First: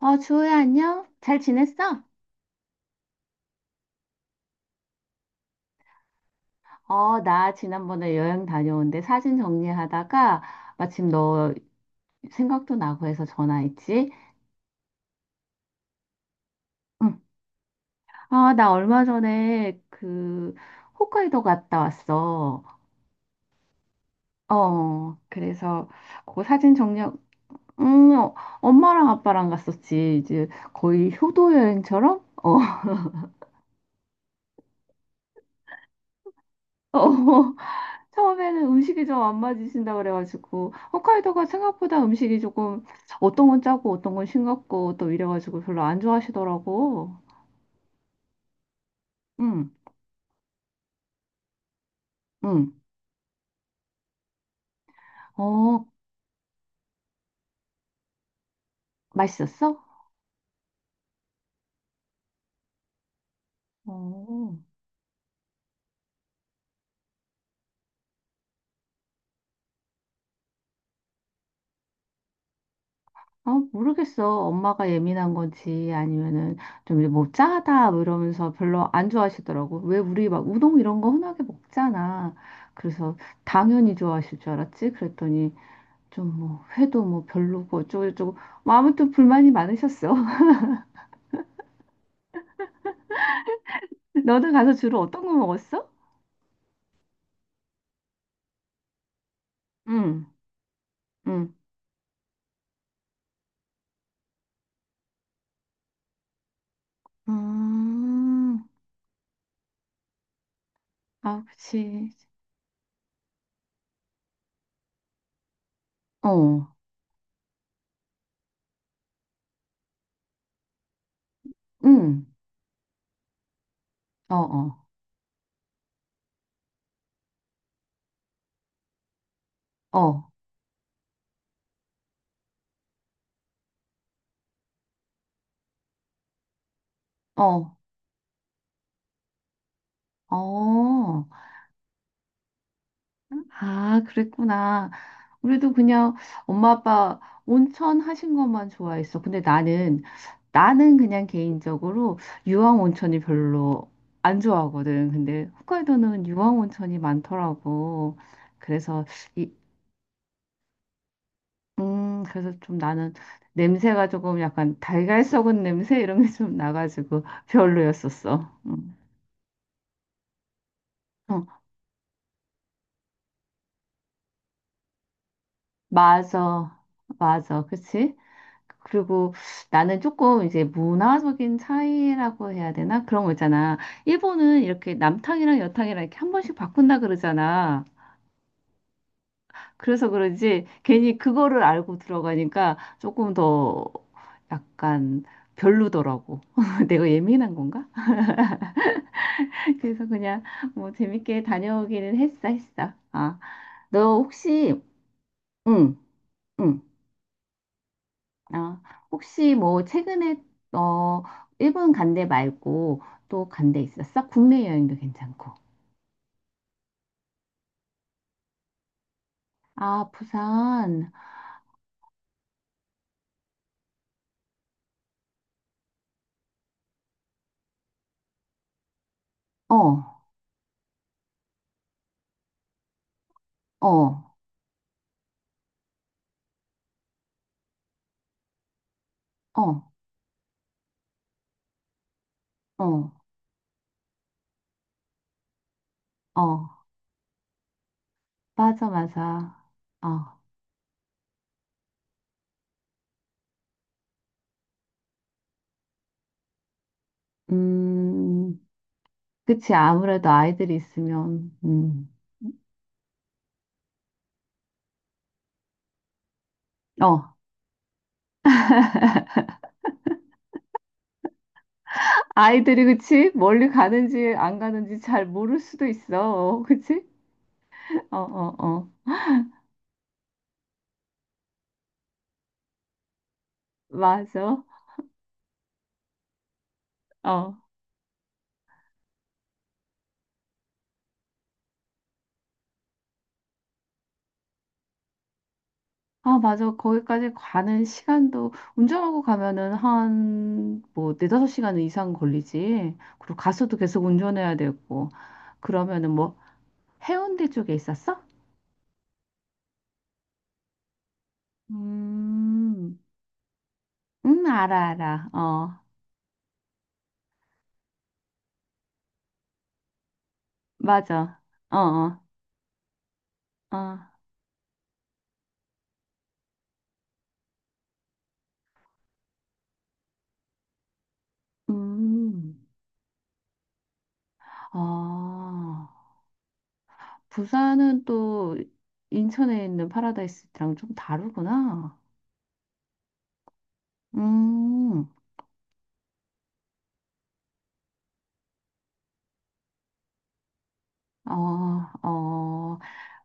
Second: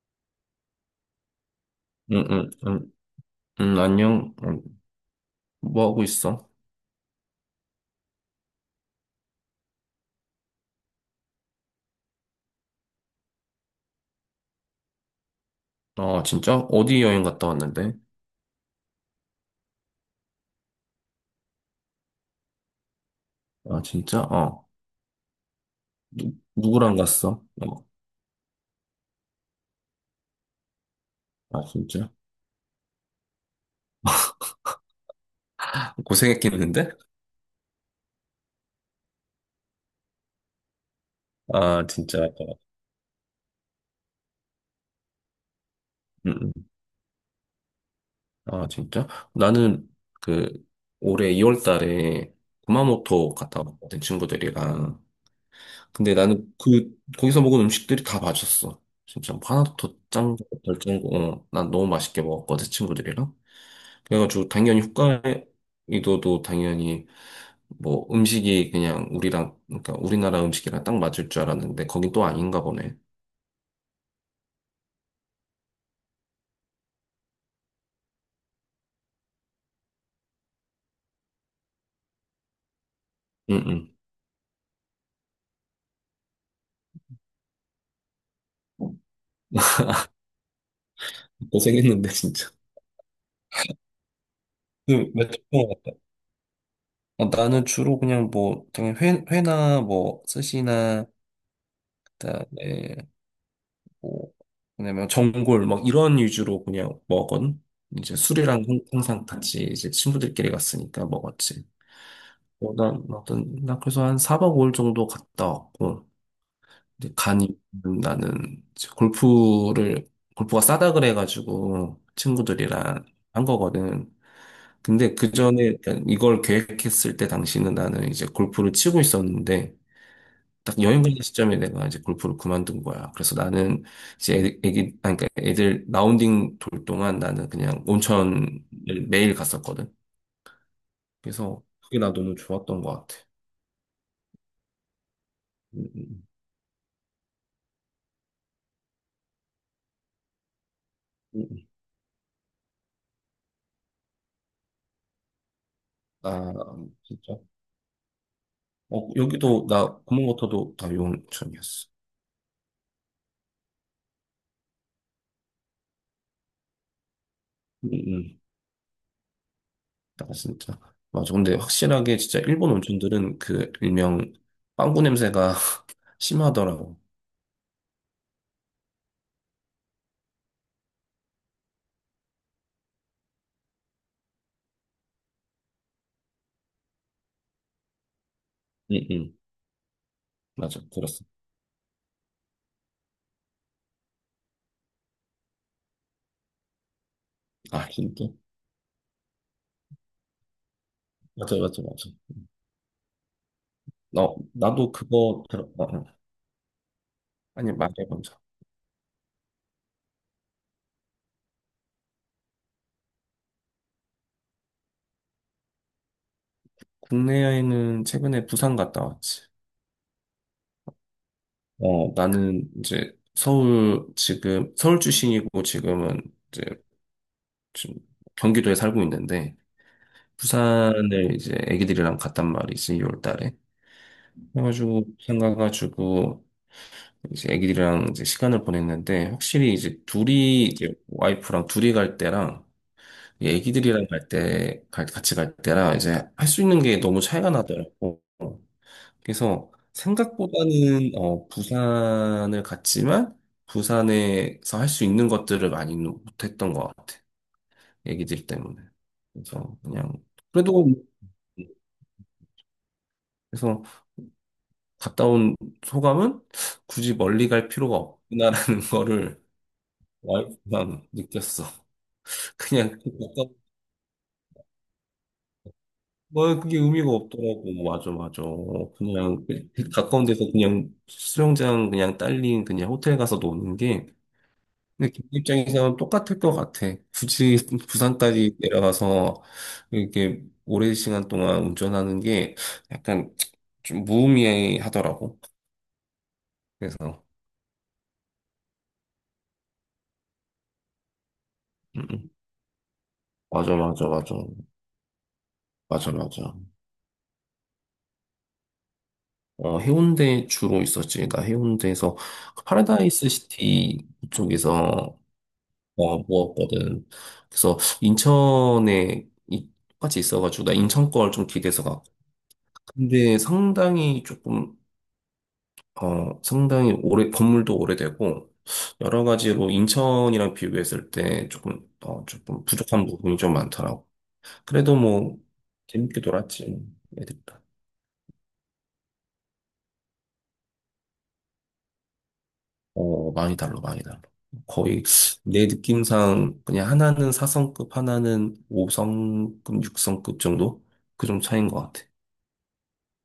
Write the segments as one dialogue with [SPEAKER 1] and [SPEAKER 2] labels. [SPEAKER 1] 어, 주호야, 안녕? 잘 지냈어?
[SPEAKER 2] 응, 응, 응, 응, 안녕. 응, 뭐 하고 있어?
[SPEAKER 1] 어, 나 지난번에 여행 다녀온데 사진 정리하다가 마침 너 생각도 나고 해서 전화했지?
[SPEAKER 2] 아, 진짜? 어디
[SPEAKER 1] 응.
[SPEAKER 2] 여행 갔다 왔는데?
[SPEAKER 1] 아, 나 얼마 전에 그 홋카이도 갔다 왔어.
[SPEAKER 2] 아, 진짜. 어.
[SPEAKER 1] 어, 그래서
[SPEAKER 2] 누,
[SPEAKER 1] 그 사진
[SPEAKER 2] 누구랑
[SPEAKER 1] 정리,
[SPEAKER 2] 갔어? 어.
[SPEAKER 1] 응, 어, 엄마랑 아빠랑 갔었지. 이제 거의 효도
[SPEAKER 2] 아, 진짜?
[SPEAKER 1] 여행처럼? 어,
[SPEAKER 2] 고생했겠는데?
[SPEAKER 1] 어. 처음에는 음식이 좀 안 맞으신다 그래가지고 홋카이도가
[SPEAKER 2] 아,
[SPEAKER 1] 생각보다
[SPEAKER 2] 진짜.
[SPEAKER 1] 음식이
[SPEAKER 2] 어.
[SPEAKER 1] 조금 어떤 건 짜고 어떤 건 싱겁고 또 이래가지고 별로 안
[SPEAKER 2] 응, 응.
[SPEAKER 1] 좋아하시더라고.
[SPEAKER 2] 아, 진짜?
[SPEAKER 1] 응,
[SPEAKER 2] 나는 그 올해 2월 달에
[SPEAKER 1] 응.
[SPEAKER 2] 구마모토 갔다 왔거든, 친구들이랑.
[SPEAKER 1] 어,
[SPEAKER 2] 근데 나는 그, 거기서 먹은 음식들이 다 맛있었어. 진짜 뭐
[SPEAKER 1] 맛있었어?
[SPEAKER 2] 하나도 더 짠, 거, 덜 짠, 거, 어, 난 너무 맛있게 먹었거든, 친구들이랑. 그래가지고
[SPEAKER 1] 어,
[SPEAKER 2] 당연히 홋카이도도 당연히 뭐 음식이 그냥 우리랑, 그러니까 우리나라 음식이랑 딱 맞을 줄 알았는데 거긴 또 아닌가 보네.
[SPEAKER 1] 아, 모르겠어. 엄마가 예민한 건지 아니면은 좀 뭐 짜다 뭐 이러면서 별로 안 좋아하시더라고. 왜 우리 막 우동 이런 거 흔하게 먹잖아. 그래서
[SPEAKER 2] 응응.
[SPEAKER 1] 당연히 좋아하실 줄 알았지. 그랬더니 좀 뭐 회도 뭐 별로고 어쩌고저쩌고 뭐 아무튼 불만이 많으셨어.
[SPEAKER 2] 고생했는데 진짜.
[SPEAKER 1] 너는 가서 주로
[SPEAKER 2] 그
[SPEAKER 1] 어떤 거
[SPEAKER 2] 며칠 동안
[SPEAKER 1] 먹었어?
[SPEAKER 2] 갔다. 아, 나는 주로 그냥 뭐 당연히 회, 회나 뭐
[SPEAKER 1] 응,
[SPEAKER 2] 스시나
[SPEAKER 1] 응.
[SPEAKER 2] 그다음에 뭐, 왜냐면 전골 막 이런 위주로 그냥 먹은. 이제
[SPEAKER 1] 음,
[SPEAKER 2] 술이랑 항상 같이 이제 친구들끼리 갔으니까
[SPEAKER 1] 아,
[SPEAKER 2] 먹었지.
[SPEAKER 1] 그치.
[SPEAKER 2] 어, 나 그래서 한 4박 5일 정도 갔다 왔고,
[SPEAKER 1] 어,
[SPEAKER 2] 근데 간이, 나는 이제 골프를, 골프가 싸다 그래가지고
[SPEAKER 1] 응.
[SPEAKER 2] 친구들이랑 한 거거든.
[SPEAKER 1] 어, 어,
[SPEAKER 2] 근데 그 전에 이걸 계획했을 때 당시는 나는 이제 골프를 치고 있었는데
[SPEAKER 1] 어,
[SPEAKER 2] 딱 여행 가는 시점에 내가 이제 골프를 그만둔 거야. 그래서 나는 이제 애- 애기 아니 그러니까 애들 라운딩 돌 동안 나는
[SPEAKER 1] 어,
[SPEAKER 2] 그냥 온천을 매일 갔었거든.
[SPEAKER 1] 어.
[SPEAKER 2] 그래서 그게 나 너무 좋았던 것 같아.
[SPEAKER 1] 아, 그랬구나. 우리도
[SPEAKER 2] 음,
[SPEAKER 1] 그냥
[SPEAKER 2] 음,
[SPEAKER 1] 엄마 아빠 온천 하신 것만 좋아했어. 근데 나는, 나는 그냥
[SPEAKER 2] 음. 음, 음.
[SPEAKER 1] 개인적으로 유황 온천이 별로 안 좋아하거든. 근데 홋카이도는
[SPEAKER 2] 아,
[SPEAKER 1] 유황 온천이
[SPEAKER 2] 진짜.
[SPEAKER 1] 많더라고. 그래서
[SPEAKER 2] 어,
[SPEAKER 1] 이,
[SPEAKER 2] 여기도 나 구멍모터도 다 요온천이었어.
[SPEAKER 1] 그래서 좀 나는 냄새가 조금 약간 달걀 썩은 냄새 이런 게 좀 나가지고
[SPEAKER 2] 음, 음.
[SPEAKER 1] 별로였었어. 음.
[SPEAKER 2] 나 진짜 맞아. 근데
[SPEAKER 1] 어,
[SPEAKER 2] 확실하게 진짜 일본 온천들은 그 일명 빵구 냄새가
[SPEAKER 1] 맞아.
[SPEAKER 2] 심하더라고.
[SPEAKER 1] 맞아. 그치? 그리고 나는 조금 이제 문화적인 차이라고 해야 되나? 그런 거 있잖아. 일본은 이렇게 남탕이랑 여탕이랑 이렇게 한 번씩 바꾼다 그러잖아.
[SPEAKER 2] 응, 응.
[SPEAKER 1] 그래서 그런지
[SPEAKER 2] 맞아.
[SPEAKER 1] 괜히
[SPEAKER 2] 들었어.
[SPEAKER 1] 그거를 알고 들어가니까 조금 더 약간 별로더라고. 내가 예민한 건가?
[SPEAKER 2] 아, 진짜?
[SPEAKER 1] 그래서 그냥 뭐 재밌게
[SPEAKER 2] 맞아, 맞아, 맞아.
[SPEAKER 1] 다녀오기는 했어. 아, 너
[SPEAKER 2] 나,
[SPEAKER 1] 혹시,
[SPEAKER 2] 나도 그거 들었다.
[SPEAKER 1] 응,
[SPEAKER 2] 응.
[SPEAKER 1] 응,
[SPEAKER 2] 아니, 말해 먼저.
[SPEAKER 1] 아, 혹시 뭐 최근에, 어, 일본 간데 말고 또 간데 있었어? 국내 여행도 괜찮고.
[SPEAKER 2] 국내에는 최근에 부산 갔다 왔지.
[SPEAKER 1] 아, 부산,
[SPEAKER 2] 어, 나는 이제 서울, 지금 서울 출신이고 지금은 이제 지금 경기도에 살고 있는데
[SPEAKER 1] 어,
[SPEAKER 2] 부산을 이제 애기들이랑 갔단 말이지, 2월 달에.
[SPEAKER 1] 어,
[SPEAKER 2] 그래가지고, 부산 가가지고, 이제 애기들이랑 이제 시간을 보냈는데, 확실히
[SPEAKER 1] 어,
[SPEAKER 2] 이제 둘이, 이제 와이프랑 둘이 갈 때랑,
[SPEAKER 1] 어,
[SPEAKER 2] 이 애기들이랑 갈 때, 같이 갈 때랑, 이제 할 수 있는
[SPEAKER 1] 어,
[SPEAKER 2] 게 너무 차이가 나더라고.
[SPEAKER 1] 맞아, 맞아.
[SPEAKER 2] 그래서,
[SPEAKER 1] 어,
[SPEAKER 2] 생각보다는, 어, 부산을 갔지만, 부산에서 할 수 있는 것들을 많이 못했던 것 같아. 애기들
[SPEAKER 1] 음,
[SPEAKER 2] 때문에.
[SPEAKER 1] 그치.
[SPEAKER 2] 그래서, 그냥,
[SPEAKER 1] 아무래도 아이들이
[SPEAKER 2] 그래도, 뭐,
[SPEAKER 1] 있으면,
[SPEAKER 2] 그래서 갔다 온 소감은 굳이
[SPEAKER 1] 어.
[SPEAKER 2] 멀리 갈 필요가 없구나라는 거를 와이프랑 느꼈어.
[SPEAKER 1] 아이들이
[SPEAKER 2] 그냥
[SPEAKER 1] 그치?
[SPEAKER 2] 가
[SPEAKER 1] 멀리 가는지 안 가는지 잘 모를 수도
[SPEAKER 2] 뭐
[SPEAKER 1] 있어.
[SPEAKER 2] 그게
[SPEAKER 1] 그치?
[SPEAKER 2] 의미가 없더라고. 뭐 맞아,
[SPEAKER 1] 어,
[SPEAKER 2] 맞아.
[SPEAKER 1] 어, 어.
[SPEAKER 2] 그냥 그, 그 가까운 데서 그냥 수영장 그냥 딸린 그냥 호텔 가서 노는 게,
[SPEAKER 1] 맞아.
[SPEAKER 2] 근데 걔 입장에서는 똑같을 것 같아.
[SPEAKER 1] 어.
[SPEAKER 2] 굳이 부산까지 내려가서 이렇게 오랜 시간 동안 운전하는 게 약간 좀 무의미하더라고.
[SPEAKER 1] 아, 맞아.
[SPEAKER 2] 그래서
[SPEAKER 1] 거기까지 가는 시간도 운전하고 가면은 한 뭐 4~5시간
[SPEAKER 2] 음,
[SPEAKER 1] 이상
[SPEAKER 2] 음.
[SPEAKER 1] 걸리지. 그리고
[SPEAKER 2] 맞아,
[SPEAKER 1] 가서도 계속
[SPEAKER 2] 맞아, 맞아,
[SPEAKER 1] 운전해야 되고. 그러면은
[SPEAKER 2] 맞아,
[SPEAKER 1] 뭐
[SPEAKER 2] 맞아.
[SPEAKER 1] 해운대 쪽에 있었어?
[SPEAKER 2] 어, 해운대 주로 있었지. 나 해운대에서 그
[SPEAKER 1] 음.
[SPEAKER 2] 파라다이스 시티
[SPEAKER 1] 알아,
[SPEAKER 2] 쪽에서
[SPEAKER 1] 알아. 어.
[SPEAKER 2] 어, 모았거든. 그래서 인천에 똑같이 있어가지고 나 인천 걸
[SPEAKER 1] 맞아.
[SPEAKER 2] 좀
[SPEAKER 1] 어,
[SPEAKER 2] 기대서 갔고.
[SPEAKER 1] 어.
[SPEAKER 2] 근데
[SPEAKER 1] 어.
[SPEAKER 2] 상당히 조금 어, 상당히 오래, 건물도 오래되고 여러 가지로 인천이랑 비교했을 때 조금 어,
[SPEAKER 1] 음.
[SPEAKER 2] 조금 부족한 부분이 좀 많더라고. 그래도 뭐
[SPEAKER 1] 아.
[SPEAKER 2] 재밌게 놀았지. 애들.
[SPEAKER 1] 부산은 또 인천에 있는 파라다이스랑 좀 다르구나.
[SPEAKER 2] 어, 많이 달라, 많이 달라. 거의
[SPEAKER 1] 음.
[SPEAKER 2] 내 느낌상 그냥 하나는 4성급, 하나는 5성급, 6성급 정도? 그 정도 차이인 것
[SPEAKER 1] 어,
[SPEAKER 2] 같아.
[SPEAKER 1] 어,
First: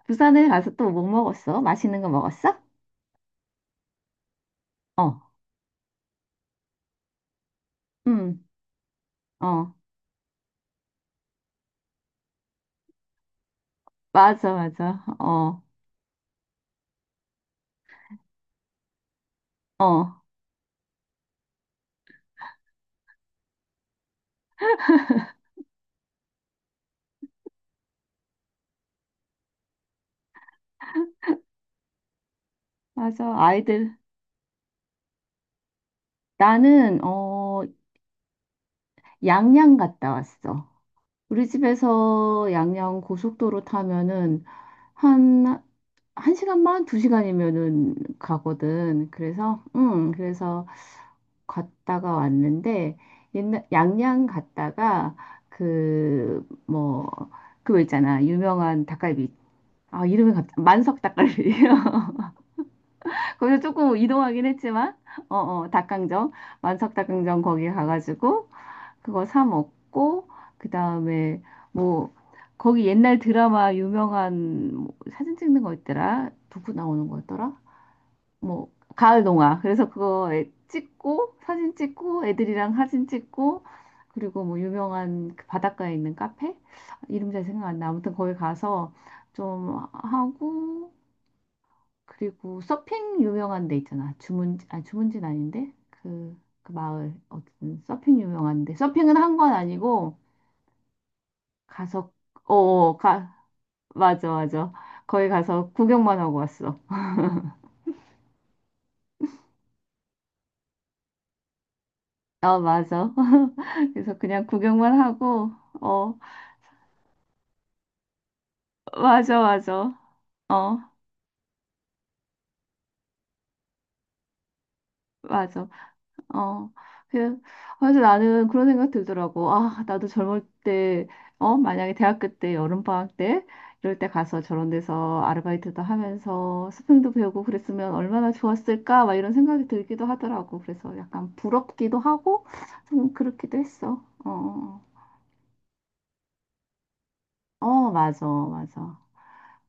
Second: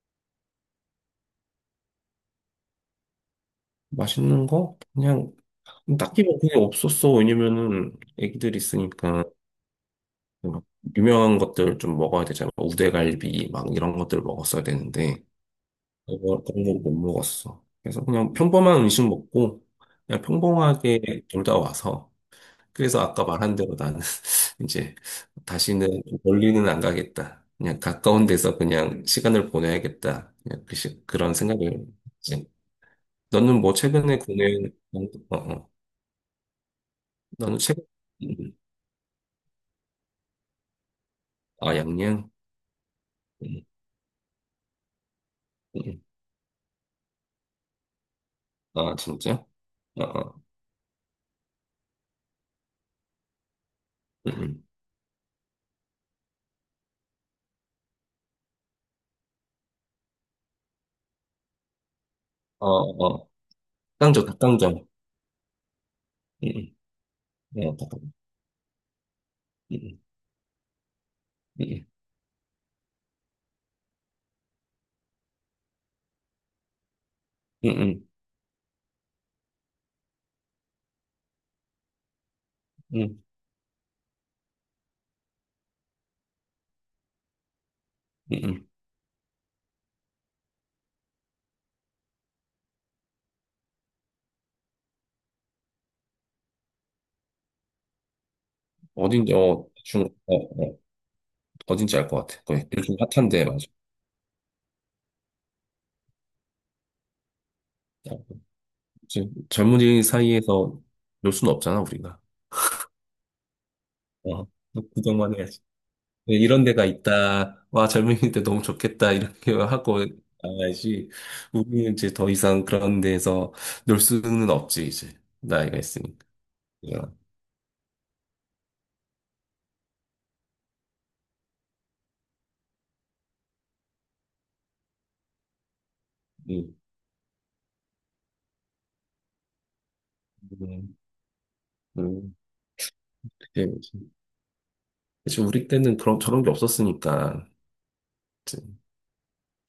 [SPEAKER 1] 부산에 가서 또 뭐 먹었어? 맛있는 거 먹었어?
[SPEAKER 2] 맛있는 거?
[SPEAKER 1] 어,
[SPEAKER 2] 그냥 딱히 뭐 그게 없었어. 왜냐면은
[SPEAKER 1] 음,
[SPEAKER 2] 애기들 있으니까
[SPEAKER 1] 어,
[SPEAKER 2] 막 유명한 것들 좀 먹어야 되잖아. 우대갈비 막 이런 것들
[SPEAKER 1] 맞아,
[SPEAKER 2] 먹었어야
[SPEAKER 1] 맞아,
[SPEAKER 2] 되는데
[SPEAKER 1] 어,
[SPEAKER 2] 그런 거 못 먹었어. 그래서 그냥 평범한 음식 먹고
[SPEAKER 1] 어,
[SPEAKER 2] 그냥 평범하게 놀다 와서 그래서 아까 말한 대로 나는 이제 다시는 멀리는 안 가겠다. 그냥 가까운 데서 그냥 시간을 보내야겠다. 그냥 그런 생각을 했지?
[SPEAKER 1] 맞아,
[SPEAKER 2] 너는 뭐
[SPEAKER 1] 아이들.
[SPEAKER 2] 최근에 국내, 어, 어.
[SPEAKER 1] 나는,
[SPEAKER 2] 너는
[SPEAKER 1] 어,
[SPEAKER 2] 최근, 음.
[SPEAKER 1] 양양 갔다 왔어. 우리
[SPEAKER 2] 아, 양양,
[SPEAKER 1] 집에서 양양
[SPEAKER 2] 음,
[SPEAKER 1] 고속도로 타면은 한,
[SPEAKER 2] 음.
[SPEAKER 1] 한 시간만, 2시간이면은
[SPEAKER 2] 아,
[SPEAKER 1] 가거든.
[SPEAKER 2] 진짜.
[SPEAKER 1] 그래서,
[SPEAKER 2] 어, 어.
[SPEAKER 1] 그래서 갔다가 왔는데 옛날 양양
[SPEAKER 2] 음, 음.
[SPEAKER 1] 갔다가 그 뭐 그거 있잖아 유명한 닭갈비 아 이름이 갑자기 만석 닭갈비예요.
[SPEAKER 2] 어, 어.
[SPEAKER 1] 거기서 조금
[SPEAKER 2] 닭강정,
[SPEAKER 1] 이동하긴
[SPEAKER 2] 닭강정.
[SPEAKER 1] 했지만 어어 닭강정
[SPEAKER 2] 음,
[SPEAKER 1] 만석 닭강정 거기
[SPEAKER 2] 어, 닭강정.
[SPEAKER 1] 가가지고 그거 사
[SPEAKER 2] 음,
[SPEAKER 1] 먹고 그 다음에
[SPEAKER 2] 음.
[SPEAKER 1] 뭐 거기 옛날 드라마 유명한 뭐 사진 찍는 거 있더라 누구 나오는 거였더라
[SPEAKER 2] 음, 음.
[SPEAKER 1] 뭐 가을 동화. 그래서 그거 찍고 사진 찍고 애들이랑
[SPEAKER 2] 음,
[SPEAKER 1] 사진
[SPEAKER 2] 음,
[SPEAKER 1] 찍고 그리고 뭐 유명한 그 바닷가에 있는 카페 이름 잘 생각 안 나. 아무튼 거기
[SPEAKER 2] 음.
[SPEAKER 1] 가서 좀 하고 그리고 서핑 유명한 데 있잖아. 주문지 아니 주문지는 아닌데 그, 그 마을 어쨌든 서핑 유명한데 서핑은
[SPEAKER 2] 어딘지
[SPEAKER 1] 한 건
[SPEAKER 2] 어, 중,
[SPEAKER 1] 아니고
[SPEAKER 2] 어, 어. 어딘지 알
[SPEAKER 1] 가서
[SPEAKER 2] 것 같아.
[SPEAKER 1] 어,
[SPEAKER 2] 거기 요즘
[SPEAKER 1] 어, 가
[SPEAKER 2] 핫한데, 맞아.
[SPEAKER 1] 맞아 맞아. 거기 가서 구경만 하고 왔어.
[SPEAKER 2] 이제 젊은이 사이에서 놀 수는 없잖아, 우리가.
[SPEAKER 1] 아 맞아. 그래서
[SPEAKER 2] 어,
[SPEAKER 1] 그냥 구경만
[SPEAKER 2] 구경만
[SPEAKER 1] 하고
[SPEAKER 2] 해야지.
[SPEAKER 1] 어.
[SPEAKER 2] 네, 이런 데가 있다. 와, 젊은이들 너무 좋겠다.
[SPEAKER 1] 맞아,
[SPEAKER 2] 이렇게
[SPEAKER 1] 맞아.
[SPEAKER 2] 하고
[SPEAKER 1] 어,
[SPEAKER 2] 나가야지. 우리는 이제 더 이상 그런 데에서 놀 수는 없지, 이제.
[SPEAKER 1] 맞아.
[SPEAKER 2] 나이가 있으니까.
[SPEAKER 1] 어.
[SPEAKER 2] 그냥,
[SPEAKER 1] 그, 그래서 나는 그런 생각 들더라고. 아, 나도 젊을 때, 어, 만약에 대학교 때, 여름방학 때, 이럴 때 가서 저런 데서 아르바이트도 하면서
[SPEAKER 2] 음,
[SPEAKER 1] 스승도 배우고 그랬으면 얼마나 좋았을까? 막 이런 생각이 들기도 하더라고.
[SPEAKER 2] 음,
[SPEAKER 1] 그래서 약간 부럽기도
[SPEAKER 2] 음,
[SPEAKER 1] 하고, 좀 그렇기도
[SPEAKER 2] 그게 뭐지.
[SPEAKER 1] 했어. 어,
[SPEAKER 2] 사실 우리 때는 그런, 저런 게 없었으니까.
[SPEAKER 1] 어, 맞아,
[SPEAKER 2] 이제
[SPEAKER 1] 맞아.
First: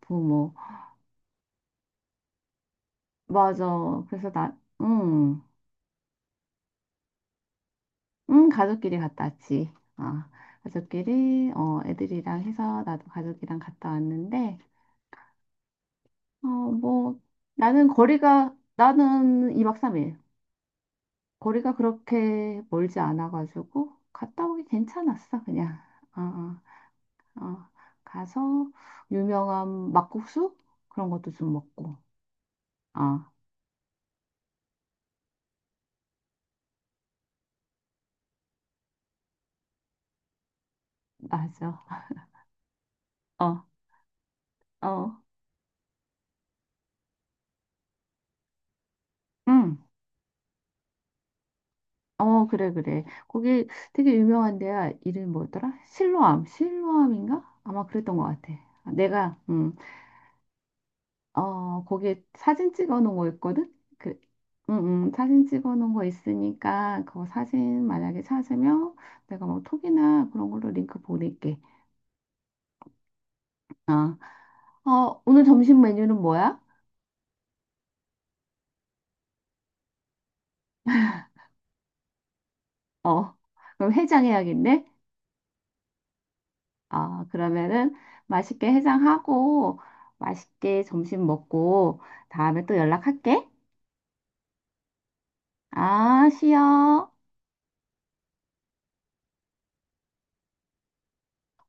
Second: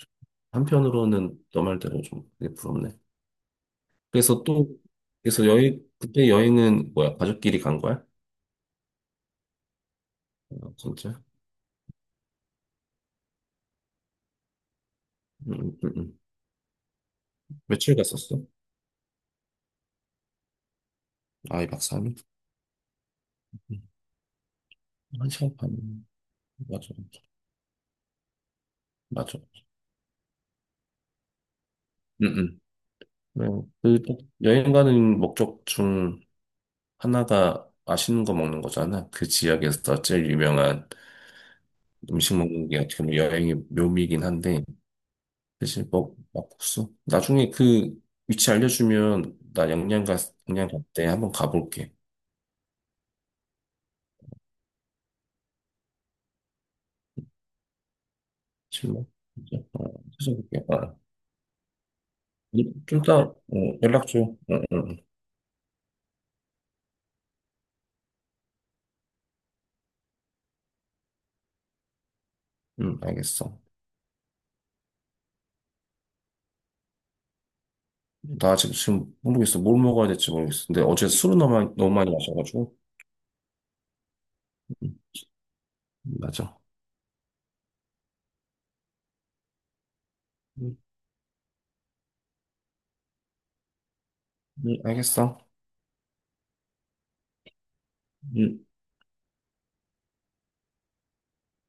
[SPEAKER 1] 부모.
[SPEAKER 2] 한편으로는 너 말대로 좀 그게 부럽네.
[SPEAKER 1] 맞아. 그래서
[SPEAKER 2] 그래서
[SPEAKER 1] 나,
[SPEAKER 2] 또, 그래서 여행, 그때 여행은 뭐야? 가족끼리 간 거야?
[SPEAKER 1] 응, 가족끼리 갔다 왔지. 어,
[SPEAKER 2] 어, 진짜?
[SPEAKER 1] 가족끼리, 어, 애들이랑 해서 나도 가족이랑 갔다 왔는데,
[SPEAKER 2] 음, 음, 음.
[SPEAKER 1] 어, 뭐, 나는
[SPEAKER 2] 며칠 갔었어?
[SPEAKER 1] 거리가, 나는 2박 3일.
[SPEAKER 2] 아, 이
[SPEAKER 1] 거리가
[SPEAKER 2] 박 3일?
[SPEAKER 1] 그렇게 멀지 않아가지고, 갔다 오기
[SPEAKER 2] 한
[SPEAKER 1] 괜찮았어,
[SPEAKER 2] 시간 반.
[SPEAKER 1] 그냥. 어,
[SPEAKER 2] 맞아,
[SPEAKER 1] 어, 어. 가서,
[SPEAKER 2] 맞아.
[SPEAKER 1] 유명한 막국수? 그런 것도 좀 먹고.
[SPEAKER 2] 응, 응.
[SPEAKER 1] 어,
[SPEAKER 2] 네, 그 여행 가는 목적 중 하나가 맛있는 거 먹는 거잖아. 그 지역에서 제일 유명한
[SPEAKER 1] 맞아.
[SPEAKER 2] 음식 먹는 게 어떻게 보면 여행의
[SPEAKER 1] 어,
[SPEAKER 2] 묘미이긴 한데,
[SPEAKER 1] 어.
[SPEAKER 2] 사실 뭐, 막국수. 나중에 그 위치 알려주면 나
[SPEAKER 1] 응.
[SPEAKER 2] 영양 가, 영양 갈때 한번 가볼게.
[SPEAKER 1] 어, 그래, 그래. 거기 되게 유명한 데야. 이름이 뭐였더라? 실로암. 실로암인가? 아마 그랬던 것 같아. 아,
[SPEAKER 2] 실례.
[SPEAKER 1] 내가,
[SPEAKER 2] 어, 찾아볼게. 어.
[SPEAKER 1] 어, 거기에 사진
[SPEAKER 2] 좀
[SPEAKER 1] 찍어 놓은
[SPEAKER 2] 이따
[SPEAKER 1] 거
[SPEAKER 2] 어,
[SPEAKER 1] 있거든?
[SPEAKER 2] 연락
[SPEAKER 1] 그,
[SPEAKER 2] 줘. 응, 응, 응,
[SPEAKER 1] 사진 찍어 놓은 거 있으니까, 그거 사진 만약에 찾으면 내가 뭐 톡이나 그런 걸로 링크 보낼게.
[SPEAKER 2] 응, 알겠어.
[SPEAKER 1] 아, 어, 오늘 점심 메뉴는 뭐야?
[SPEAKER 2] 나 아직 지금 모르겠어. 뭘 먹어야 될지 모르겠어. 근데 어제 술을 너무 많이, 너무 많이 마셔가지고.
[SPEAKER 1] 어, 그럼 해장해야겠네?
[SPEAKER 2] 음, 맞아.
[SPEAKER 1] 아, 그러면은 맛있게 해장하고,
[SPEAKER 2] 음,
[SPEAKER 1] 맛있게 점심 먹고, 다음에 또 연락할게.
[SPEAKER 2] 알겠어.
[SPEAKER 1] 아, 쉬어.
[SPEAKER 2] 음.